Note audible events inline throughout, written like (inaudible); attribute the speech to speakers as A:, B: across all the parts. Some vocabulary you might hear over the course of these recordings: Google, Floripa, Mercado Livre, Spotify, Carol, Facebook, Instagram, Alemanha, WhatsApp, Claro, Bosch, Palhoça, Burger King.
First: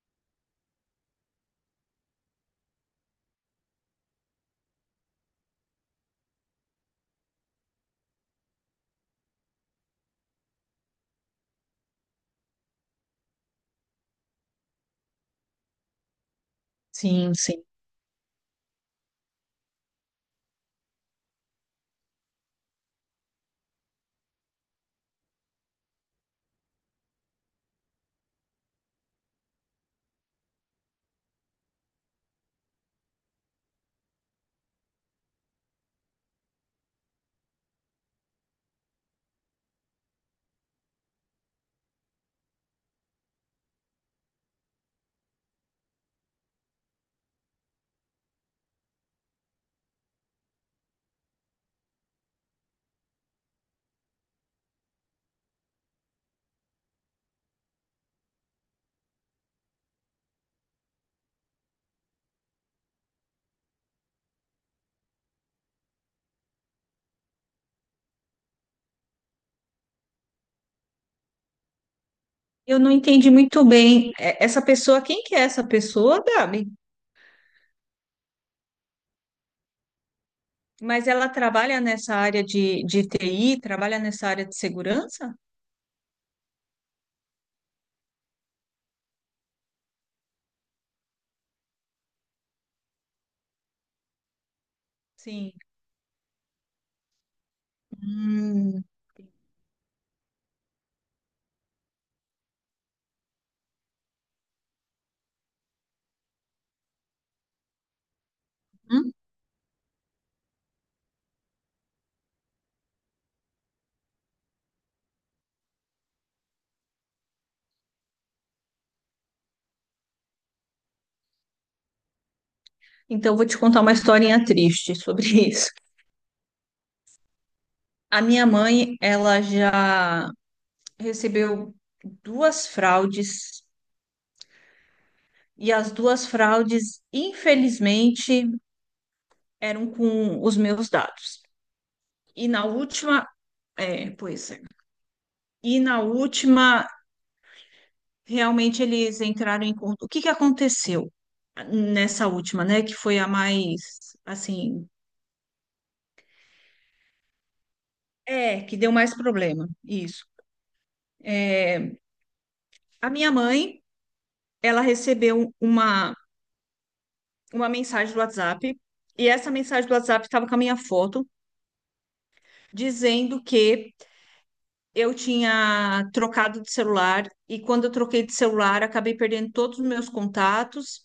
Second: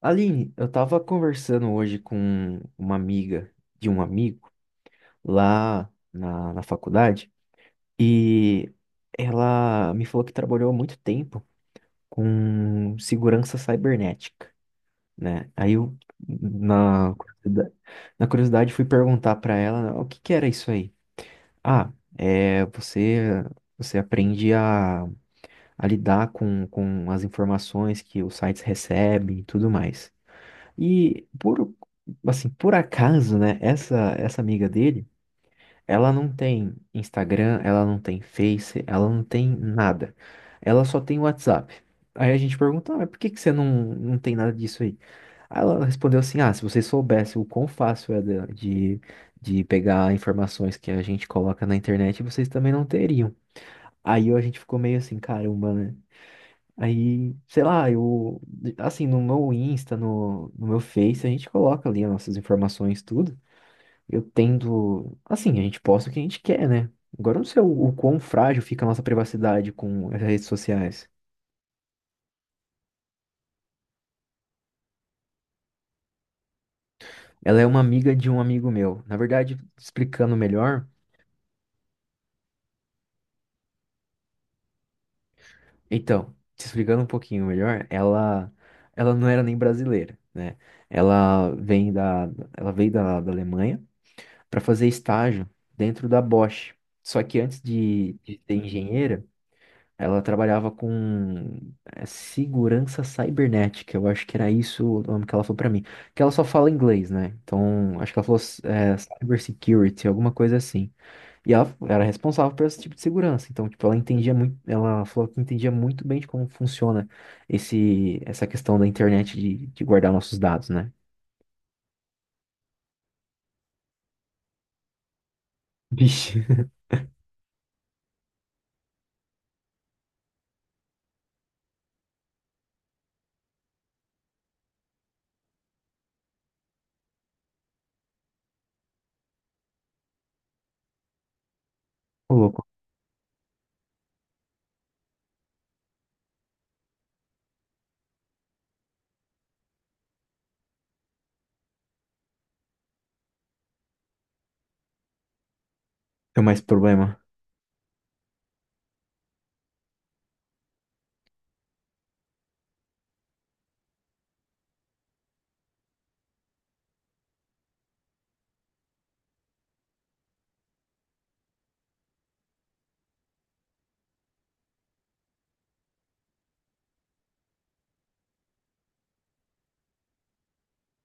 A: Aline, eu tava conversando hoje com uma amiga de um amigo lá na faculdade e ela me falou que trabalhou há muito tempo com segurança cibernética, né? Aí eu, na,
B: Sim, sim.
A: curiosidade- Na curiosidade, fui perguntar pra ela: "Ah, o que que era isso aí. Ah, é, você aprende a lidar com as informações que os sites recebem e tudo mais. E por, por acaso, né, essa amiga dele, ela não tem Instagram, ela não tem Face, ela não tem nada. Ela só tem WhatsApp. Aí a gente pergunta, ah, mas por que que você não tem nada disso aí? Aí ela respondeu assim, ah, se vocês soubessem o quão fácil é de, de de pegar informações que a gente coloca na internet, vocês também não teriam. Aí a gente ficou meio assim, caramba, né? Aí, sei lá, eu, assim, No meu Insta, no meu Face, a gente coloca ali as nossas informações, tudo. Eu tendo, assim, a gente posta o que a gente quer, né? Agora eu não sei o quão frágil fica a nossa privacidade com as redes sociais.
B: Eu não entendi muito bem. Essa pessoa, quem que é essa pessoa, Gabi?
A: Ela é uma amiga de um amigo meu. Na verdade, explicando melhor,
B: Mas ela trabalha nessa área de TI, trabalha nessa área de segurança?
A: então, te explicando um pouquinho melhor, ela não era nem brasileira, né? Ela vem da, Ela veio da Alemanha para fazer estágio
B: Sim.
A: dentro da Bosch. Só que antes de ser
B: Hum.
A: engenheira, ela trabalhava com segurança cibernética. Eu acho que era isso o nome que ela falou para mim. Que ela só fala inglês, né? Então, acho que ela falou é,
B: Hum.
A: cyber security, alguma coisa assim. E ela era responsável por esse tipo de segurança. Então, tipo, ela entendia muito, ela falou que entendia muito bem de como funciona essa questão da internet de guardar nossos dados, né?
B: Então, eu vou te contar uma historinha triste sobre (laughs) isso.
A: Vixe, (laughs)
B: A minha mãe, ela já recebeu duas fraudes, e as duas fraudes, infelizmente, eram com os meus dados.
A: ô
B: E na
A: louco,
B: última, é, pois é. E na última, realmente eles entraram em conta. O que que aconteceu nessa última, né? Que foi a mais, assim,
A: tem mais problema.
B: é, que deu mais problema. Isso. É, a minha mãe, ela recebeu uma mensagem do WhatsApp, e essa mensagem do WhatsApp estava com a minha foto, dizendo que eu tinha trocado de celular, e quando eu troquei de celular, acabei perdendo todos os meus contatos,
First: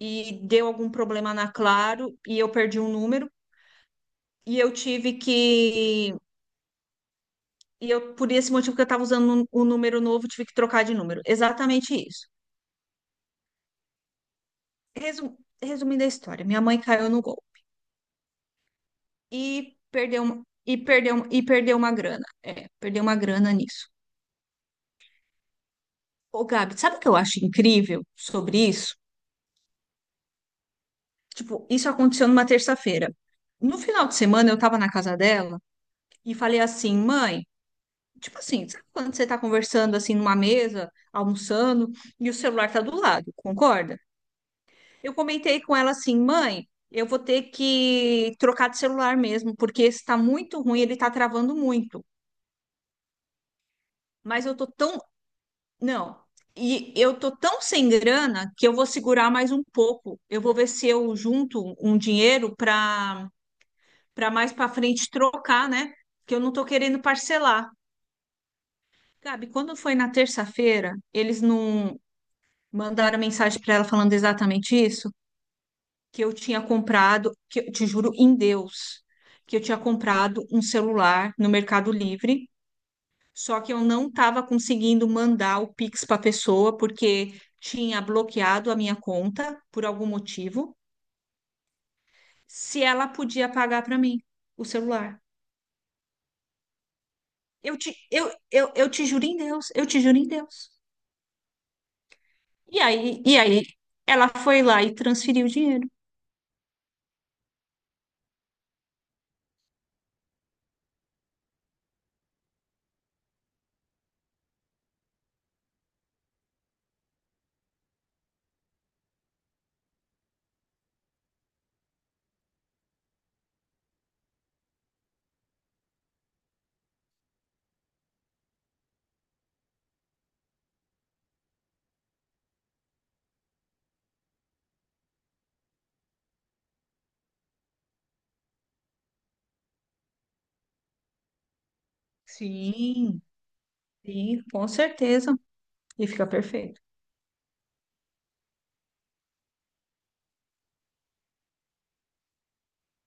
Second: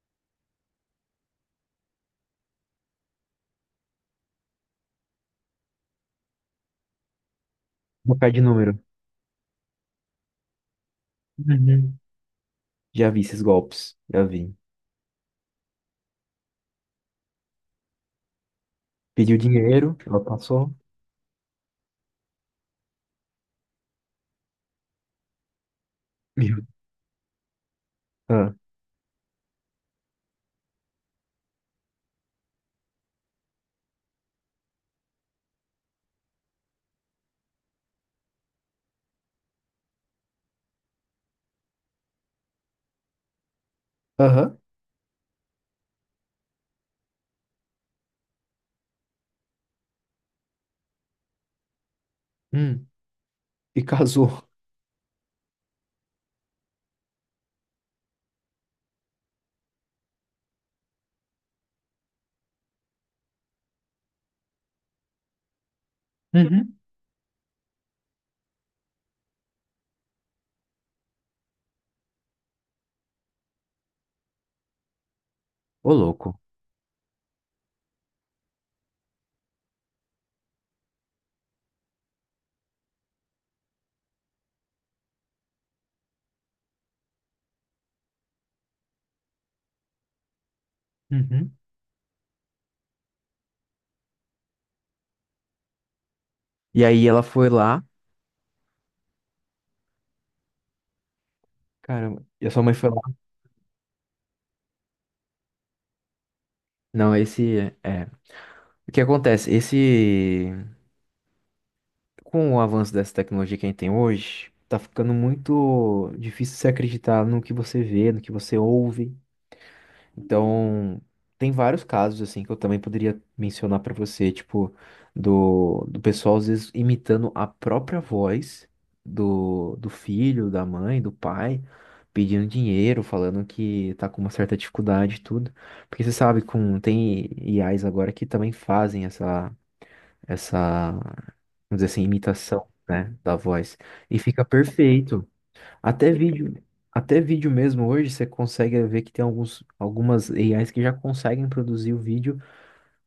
B: e deu algum problema na Claro, e eu perdi um número. E eu tive que. E eu,
A: Vou
B: por
A: colocar de
B: esse motivo
A: número.
B: que eu estava usando um número novo, tive que trocar de número. Exatamente
A: Uhum.
B: isso.
A: Já vi esses golpes, já vi.
B: Resumindo a história, minha mãe caiu no gol
A: Pediu
B: e
A: dinheiro, ela passou.
B: perdeu uma grana. É, perdeu uma grana nisso. Ô,
A: Mil.
B: Gabi, sabe o que eu acho incrível
A: Ah.
B: sobre isso? Tipo, isso aconteceu numa terça-feira. No final de semana, eu estava na casa dela e falei assim, mãe, tipo assim, sabe quando você está conversando assim numa mesa, almoçando, e o celular tá do lado, concorda?
A: Aham.
B: Eu comentei com ela assim, mãe, eu vou ter que trocar de celular mesmo, porque esse tá muito ruim, ele tá travando muito.
A: Hum. E
B: Mas
A: casou.
B: eu tô tão. Não. E eu tô tão sem grana que eu vou segurar mais um pouco. Eu vou ver se eu junto um dinheiro para mais para frente trocar, né? Que eu não tô
A: Uhum.
B: querendo parcelar. Gabi, quando foi na terça-feira, eles não mandaram mensagem para ela falando exatamente isso?
A: Ô,
B: Que eu
A: louco.
B: tinha comprado, que eu te juro em Deus, que eu tinha comprado um celular no Mercado Livre, só que eu não estava conseguindo mandar o Pix para a pessoa porque tinha bloqueado a minha conta por algum motivo,
A: Uhum.
B: se ela podia pagar para mim o celular.
A: E aí ela foi
B: Eu
A: lá.
B: te, eu, eu, eu te juro em Deus, eu te juro em Deus.
A: Caramba. E a sua mãe
B: E
A: foi
B: aí,
A: lá.
B: e aí ela foi lá e transferiu o dinheiro.
A: Não, esse é. É. o que acontece? Esse. Com o avanço dessa tecnologia que a gente tem hoje, tá ficando muito difícil você acreditar no que você vê, no que você ouve. Então, tem vários casos assim que eu também poderia mencionar pra você, tipo, do pessoal às vezes imitando a própria voz do filho, da mãe, do pai, pedindo dinheiro, falando que tá com uma certa dificuldade e tudo. Porque você sabe, com, tem IAs agora que também fazem vamos dizer assim, imitação, né,
B: Sim,
A: da voz. E
B: sim,
A: fica
B: com
A: perfeito.
B: certeza. E
A: Até
B: fica
A: vídeo,
B: perfeito.
A: até vídeo mesmo hoje você consegue ver que tem algumas AIs que já conseguem produzir o vídeo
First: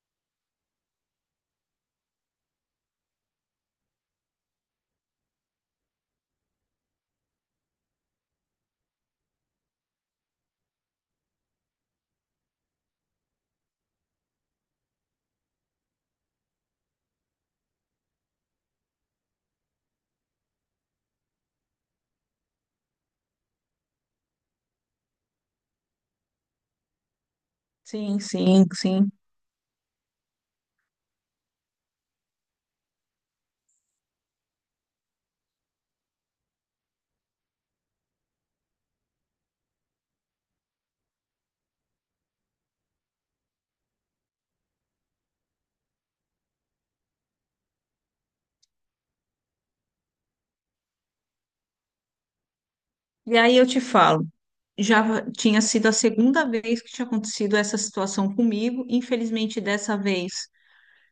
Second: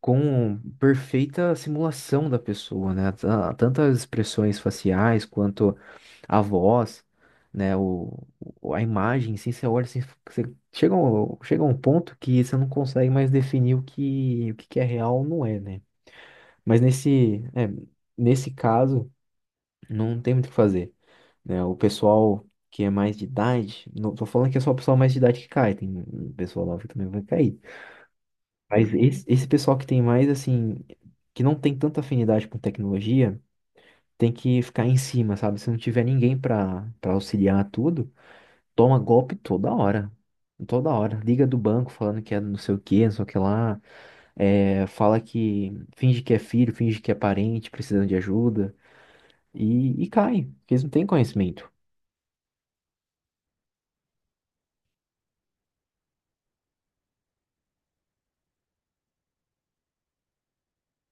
A: com perfeita simulação da pessoa, né? Tanto as expressões faciais quanto a voz, né? A imagem, assim, você olha, assim, você chega a um ponto que você não consegue mais definir o que que é real ou não é, né? Mas nesse, é, Nesse caso, não tem muito o que fazer, né? O pessoal que é mais de idade, não tô falando que é só o pessoal mais de idade que cai, tem um pessoal nova que também vai cair.
B: Sim, sim,
A: Mas
B: sim.
A: esse pessoal que tem mais, assim, que não tem tanta afinidade com tecnologia, tem que ficar em cima, sabe? Se não tiver ninguém pra auxiliar tudo, toma golpe toda hora. Toda hora. Liga do banco falando que é não sei o que, não sei o que lá. É, fala que finge que é filho, finge que é parente, precisando de ajuda. E cai, porque eles não têm conhecimento.
B: E aí eu te falo, já tinha sido a segunda vez que tinha acontecido essa situação comigo. Infelizmente, dessa vez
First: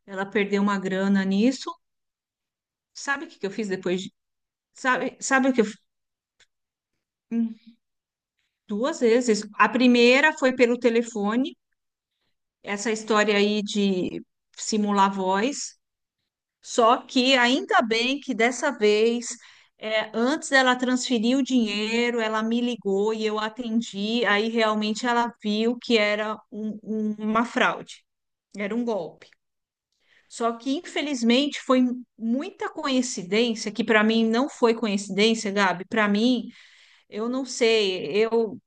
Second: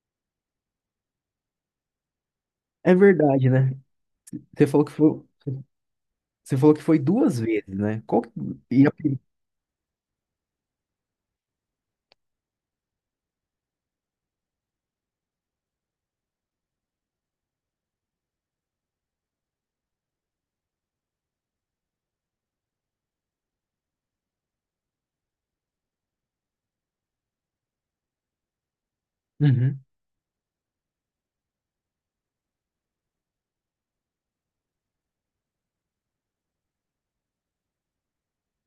B: ela perdeu uma grana nisso.
A: É
B: Sabe o que que
A: verdade,
B: eu fiz
A: né?
B: depois? de-
A: Você falou que
B: Sabe,
A: foi.
B: sabe o que eu
A: Você falou que foi duas
B: hum,
A: vezes, né? Qual que... E a
B: Duas
A: primeira,
B: vezes. A primeira foi pelo telefone, essa história aí de simular voz. Só que ainda bem que dessa vez, antes dela transferir o dinheiro, ela me ligou e eu atendi. Aí realmente ela viu que era uma fraude, era um golpe.
A: uhum.
B: Só que infelizmente foi muita coincidência, que para mim não foi coincidência, Gabi. Para mim, eu não sei,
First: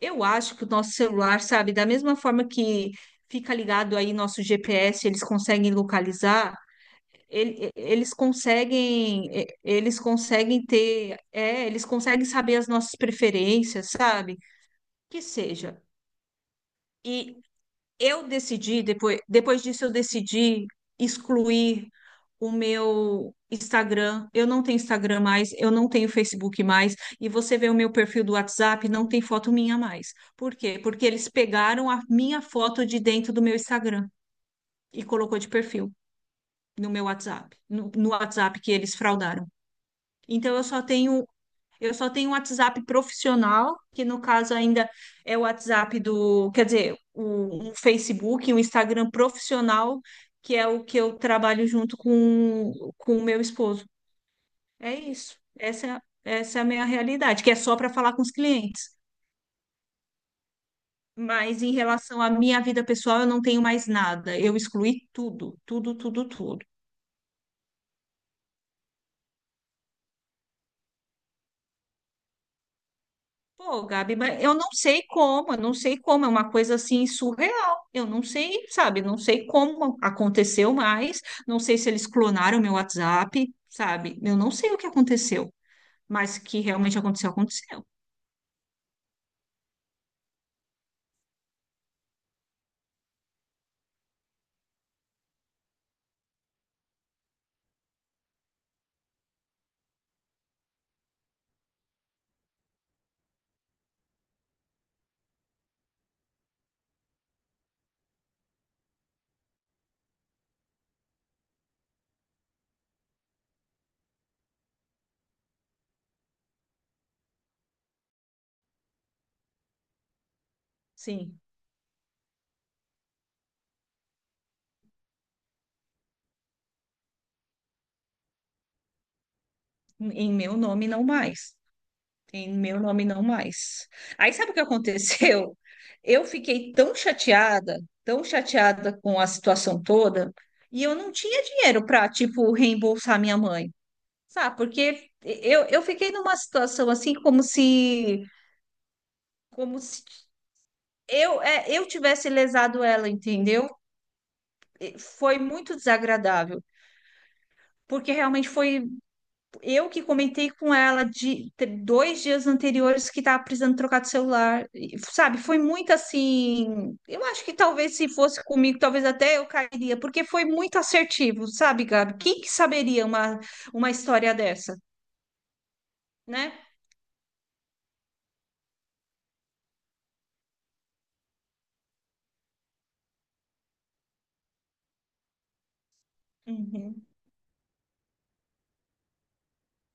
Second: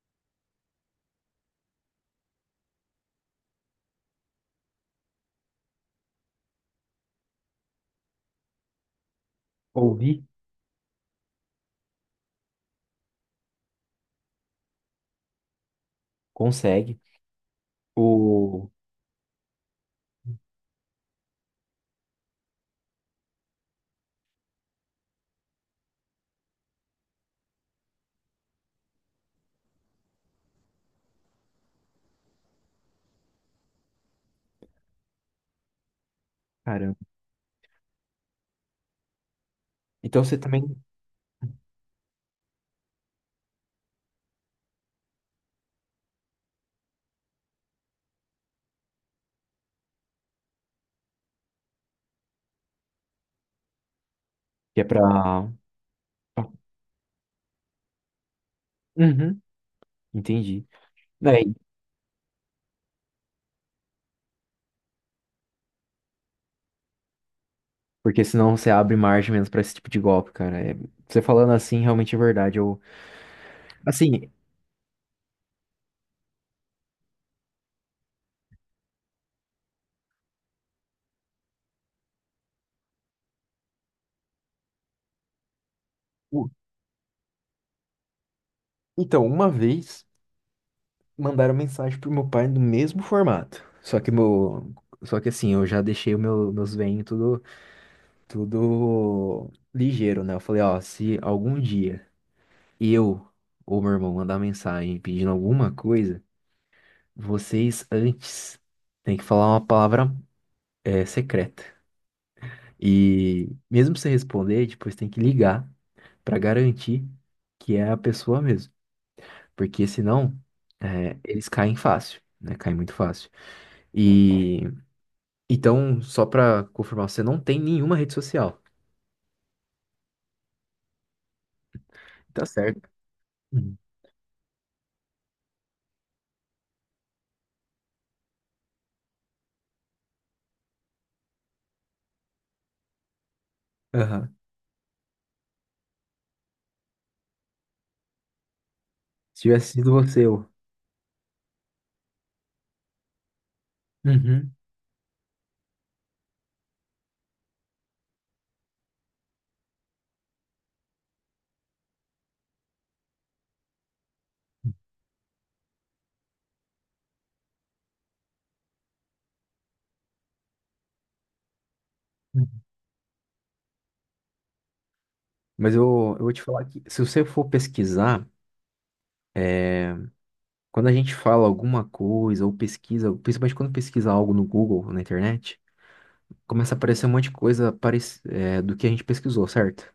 B: eu acho que o nosso celular, sabe, da mesma forma que fica ligado aí nosso GPS, eles conseguem localizar eles
A: Ouvir?
B: conseguem eles conseguem saber as nossas preferências, sabe? Que seja.
A: Consegue.
B: E eu
A: O...
B: decidi, depois disso eu decidi excluir o meu Instagram. Eu não tenho Instagram mais, eu não tenho Facebook mais, e você vê o meu perfil do WhatsApp, não tem foto minha mais. Por quê? Porque eles pegaram a minha foto de dentro do meu Instagram e colocou de perfil no
A: Caramba.
B: meu WhatsApp, no WhatsApp que eles fraudaram.
A: Então você
B: Então
A: também
B: eu só tenho eu só tenho um WhatsApp profissional, que no caso ainda é o WhatsApp do, quer dizer, um Facebook, um Instagram profissional, que é o que eu trabalho junto com o meu esposo.
A: que é
B: É
A: pra...
B: isso.
A: Pra-
B: Essa é a minha realidade, que é só para falar com os clientes.
A: uhum. Entendi. É,
B: Mas em relação à minha vida pessoal, eu não tenho mais nada. Eu excluí tudo, tudo, tudo, tudo.
A: porque senão você abre margem menos pra esse tipo de golpe, cara. É, você falando assim, realmente é verdade.
B: Pô, Gabi,
A: Assim,
B: mas eu não sei como, é uma coisa assim surreal. Eu não sei, sabe? Não sei como aconteceu mais, não sei se eles clonaram meu WhatsApp, sabe? Eu não sei o que aconteceu, mas
A: o-
B: que realmente aconteceu, aconteceu.
A: então, uma vez mandaram mensagem pro meu pai no mesmo formato. Só que meu, só que assim, eu já deixei meus venhos tudo, tudo ligeiro, né? Eu falei, ó, se algum dia e eu ou meu irmão mandar mensagem pedindo alguma coisa, vocês antes têm que falar uma palavra, é, secreta. E mesmo você responder, depois tem que ligar pra garantir que é a pessoa mesmo. Porque senão é,
B: Sim,
A: eles caem fácil, né? Caem muito fácil. E então, só pra confirmar, você não tem nenhuma rede social.
B: em meu nome não mais.
A: Tá
B: Em meu
A: certo.
B: nome não
A: Uhum.
B: mais. Aí sabe o que aconteceu? (laughs) Eu fiquei tão chateada com a situação toda, e eu não tinha dinheiro para, tipo, reembolsar minha mãe.
A: Aham.
B: Sabe, porque eu fiquei numa situação assim como se
A: Se tivesse
B: como
A: sido
B: se
A: você, eu.
B: eu eu tivesse lesado ela, entendeu?
A: Uhum.
B: E foi muito desagradável, porque realmente foi eu que comentei com ela de 2 dias anteriores que estava precisando trocar de celular, e, sabe? Foi muito assim. Eu acho que talvez se fosse comigo, talvez até eu cairia, porque foi muito assertivo, sabe, Gabi? Quem que saberia uma história dessa,
A: Mas eu vou te
B: né?
A: falar que se você for pesquisar, quando a gente fala alguma coisa ou pesquisa, principalmente quando pesquisa algo no Google, na internet, começa a aparecer
B: Uhum.
A: um monte de coisa é, do que a gente pesquisou, certo?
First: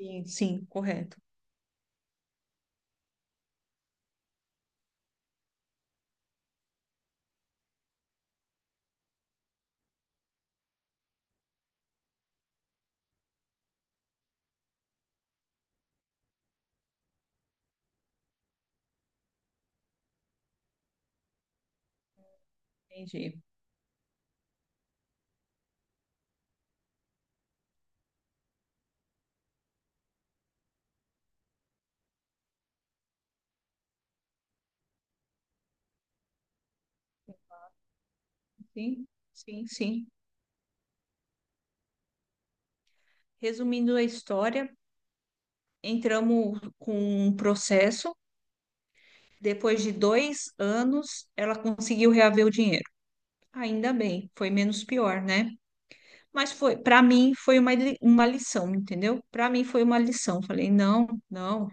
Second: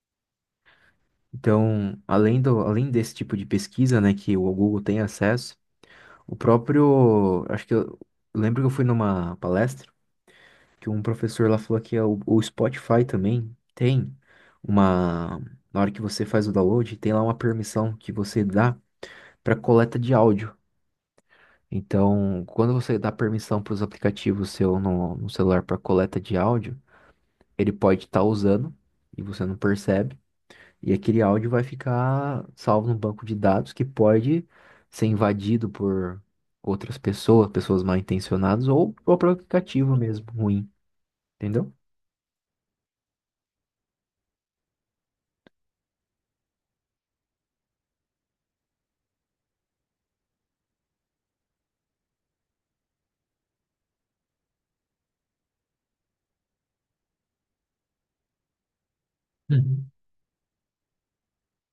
B: Sim, sim, correto.
A: Então, além desse tipo de pesquisa, né, que o Google tem acesso, o próprio, acho que eu lembro que eu fui numa palestra que um professor lá falou que é o Spotify também tem uma, na hora que você faz o download, tem lá uma permissão que você dá para coleta de áudio. Então, quando você dá
B: Entendi.
A: permissão para os aplicativos seu no celular para coleta de áudio, ele pode estar usando e você não percebe, e aquele áudio vai ficar salvo no banco de dados que pode ser invadido por outras pessoas, pessoas mal intencionadas ou o
B: Sim,
A: próprio
B: sim,
A: aplicativo
B: sim.
A: mesmo ruim, entendeu?
B: Resumindo a história, entramos com um processo. Depois de 2 anos, ela conseguiu reaver o dinheiro. Ainda bem, foi menos pior, né? Mas foi, para mim, foi uma lição, entendeu? Para mim foi
A: Uhum,
B: uma lição. Falei, não, não.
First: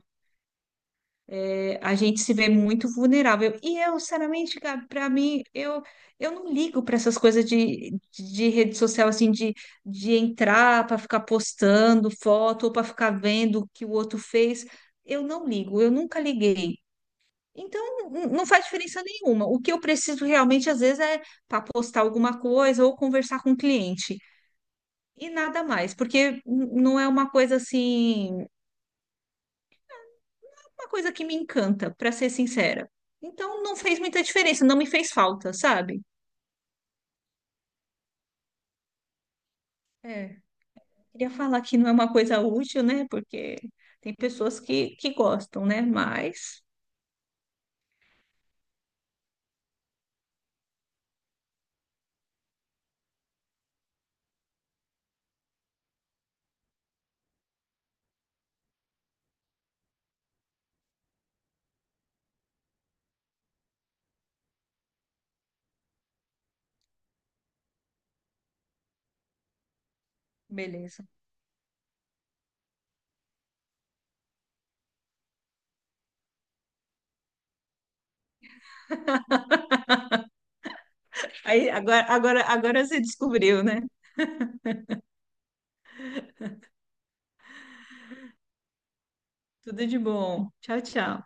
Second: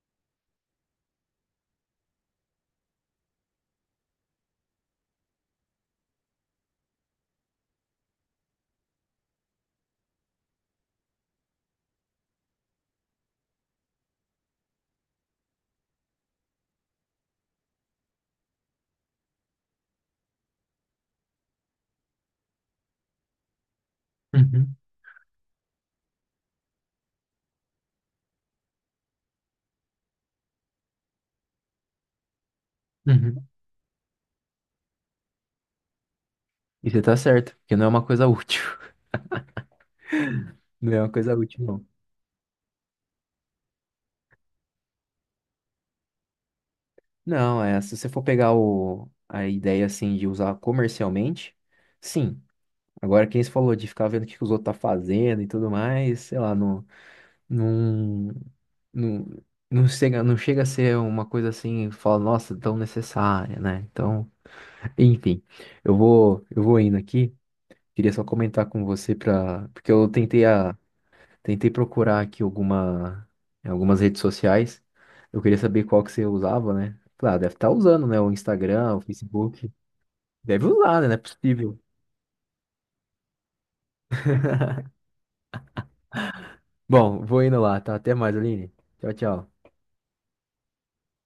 B: A gente se vê muito vulnerável. E eu, sinceramente, Gabi, para mim, eu não ligo para essas coisas de rede social, de entrar para ficar postando foto ou para ficar vendo o que o outro fez. Eu não ligo, eu nunca liguei. Então, não faz diferença nenhuma. O que eu preciso realmente, às vezes, é para postar alguma coisa ou conversar com o cliente.
A: uhum,
B: E nada mais, porque não é uma coisa assim. Uma coisa que me encanta, pra ser sincera.
A: uhum.
B: Então não fez muita diferença, não me fez falta, sabe?
A: E você tá certo, porque não é uma coisa útil. (laughs)
B: É.
A: Não é uma
B: Queria
A: coisa
B: falar
A: útil,
B: que
A: não.
B: não é uma coisa útil, né? Porque tem pessoas que gostam, né? Mas
A: Não, é, se você for pegar a ideia assim de usar comercialmente, sim. Agora, quem se falou de ficar vendo o que que os outros tá fazendo e tudo mais, sei lá, não, não, não chega, não chega a ser uma coisa assim, fala, nossa, tão necessária, né? Então, (laughs) enfim, eu vou indo aqui. Queria só comentar com você para, porque eu tentei a
B: beleza.
A: tentei procurar aqui alguma, em algumas redes sociais. Eu queria saber qual que você usava, né? Claro, deve estar usando, né? O Instagram, o Facebook. Deve usar, né? Não é
B: Aí
A: possível.
B: agora você descobriu, né?
A: Bom, vou indo lá, tá? Até mais, Aline. Tchau, tchau.
B: Tudo de bom. Tchau, tchau.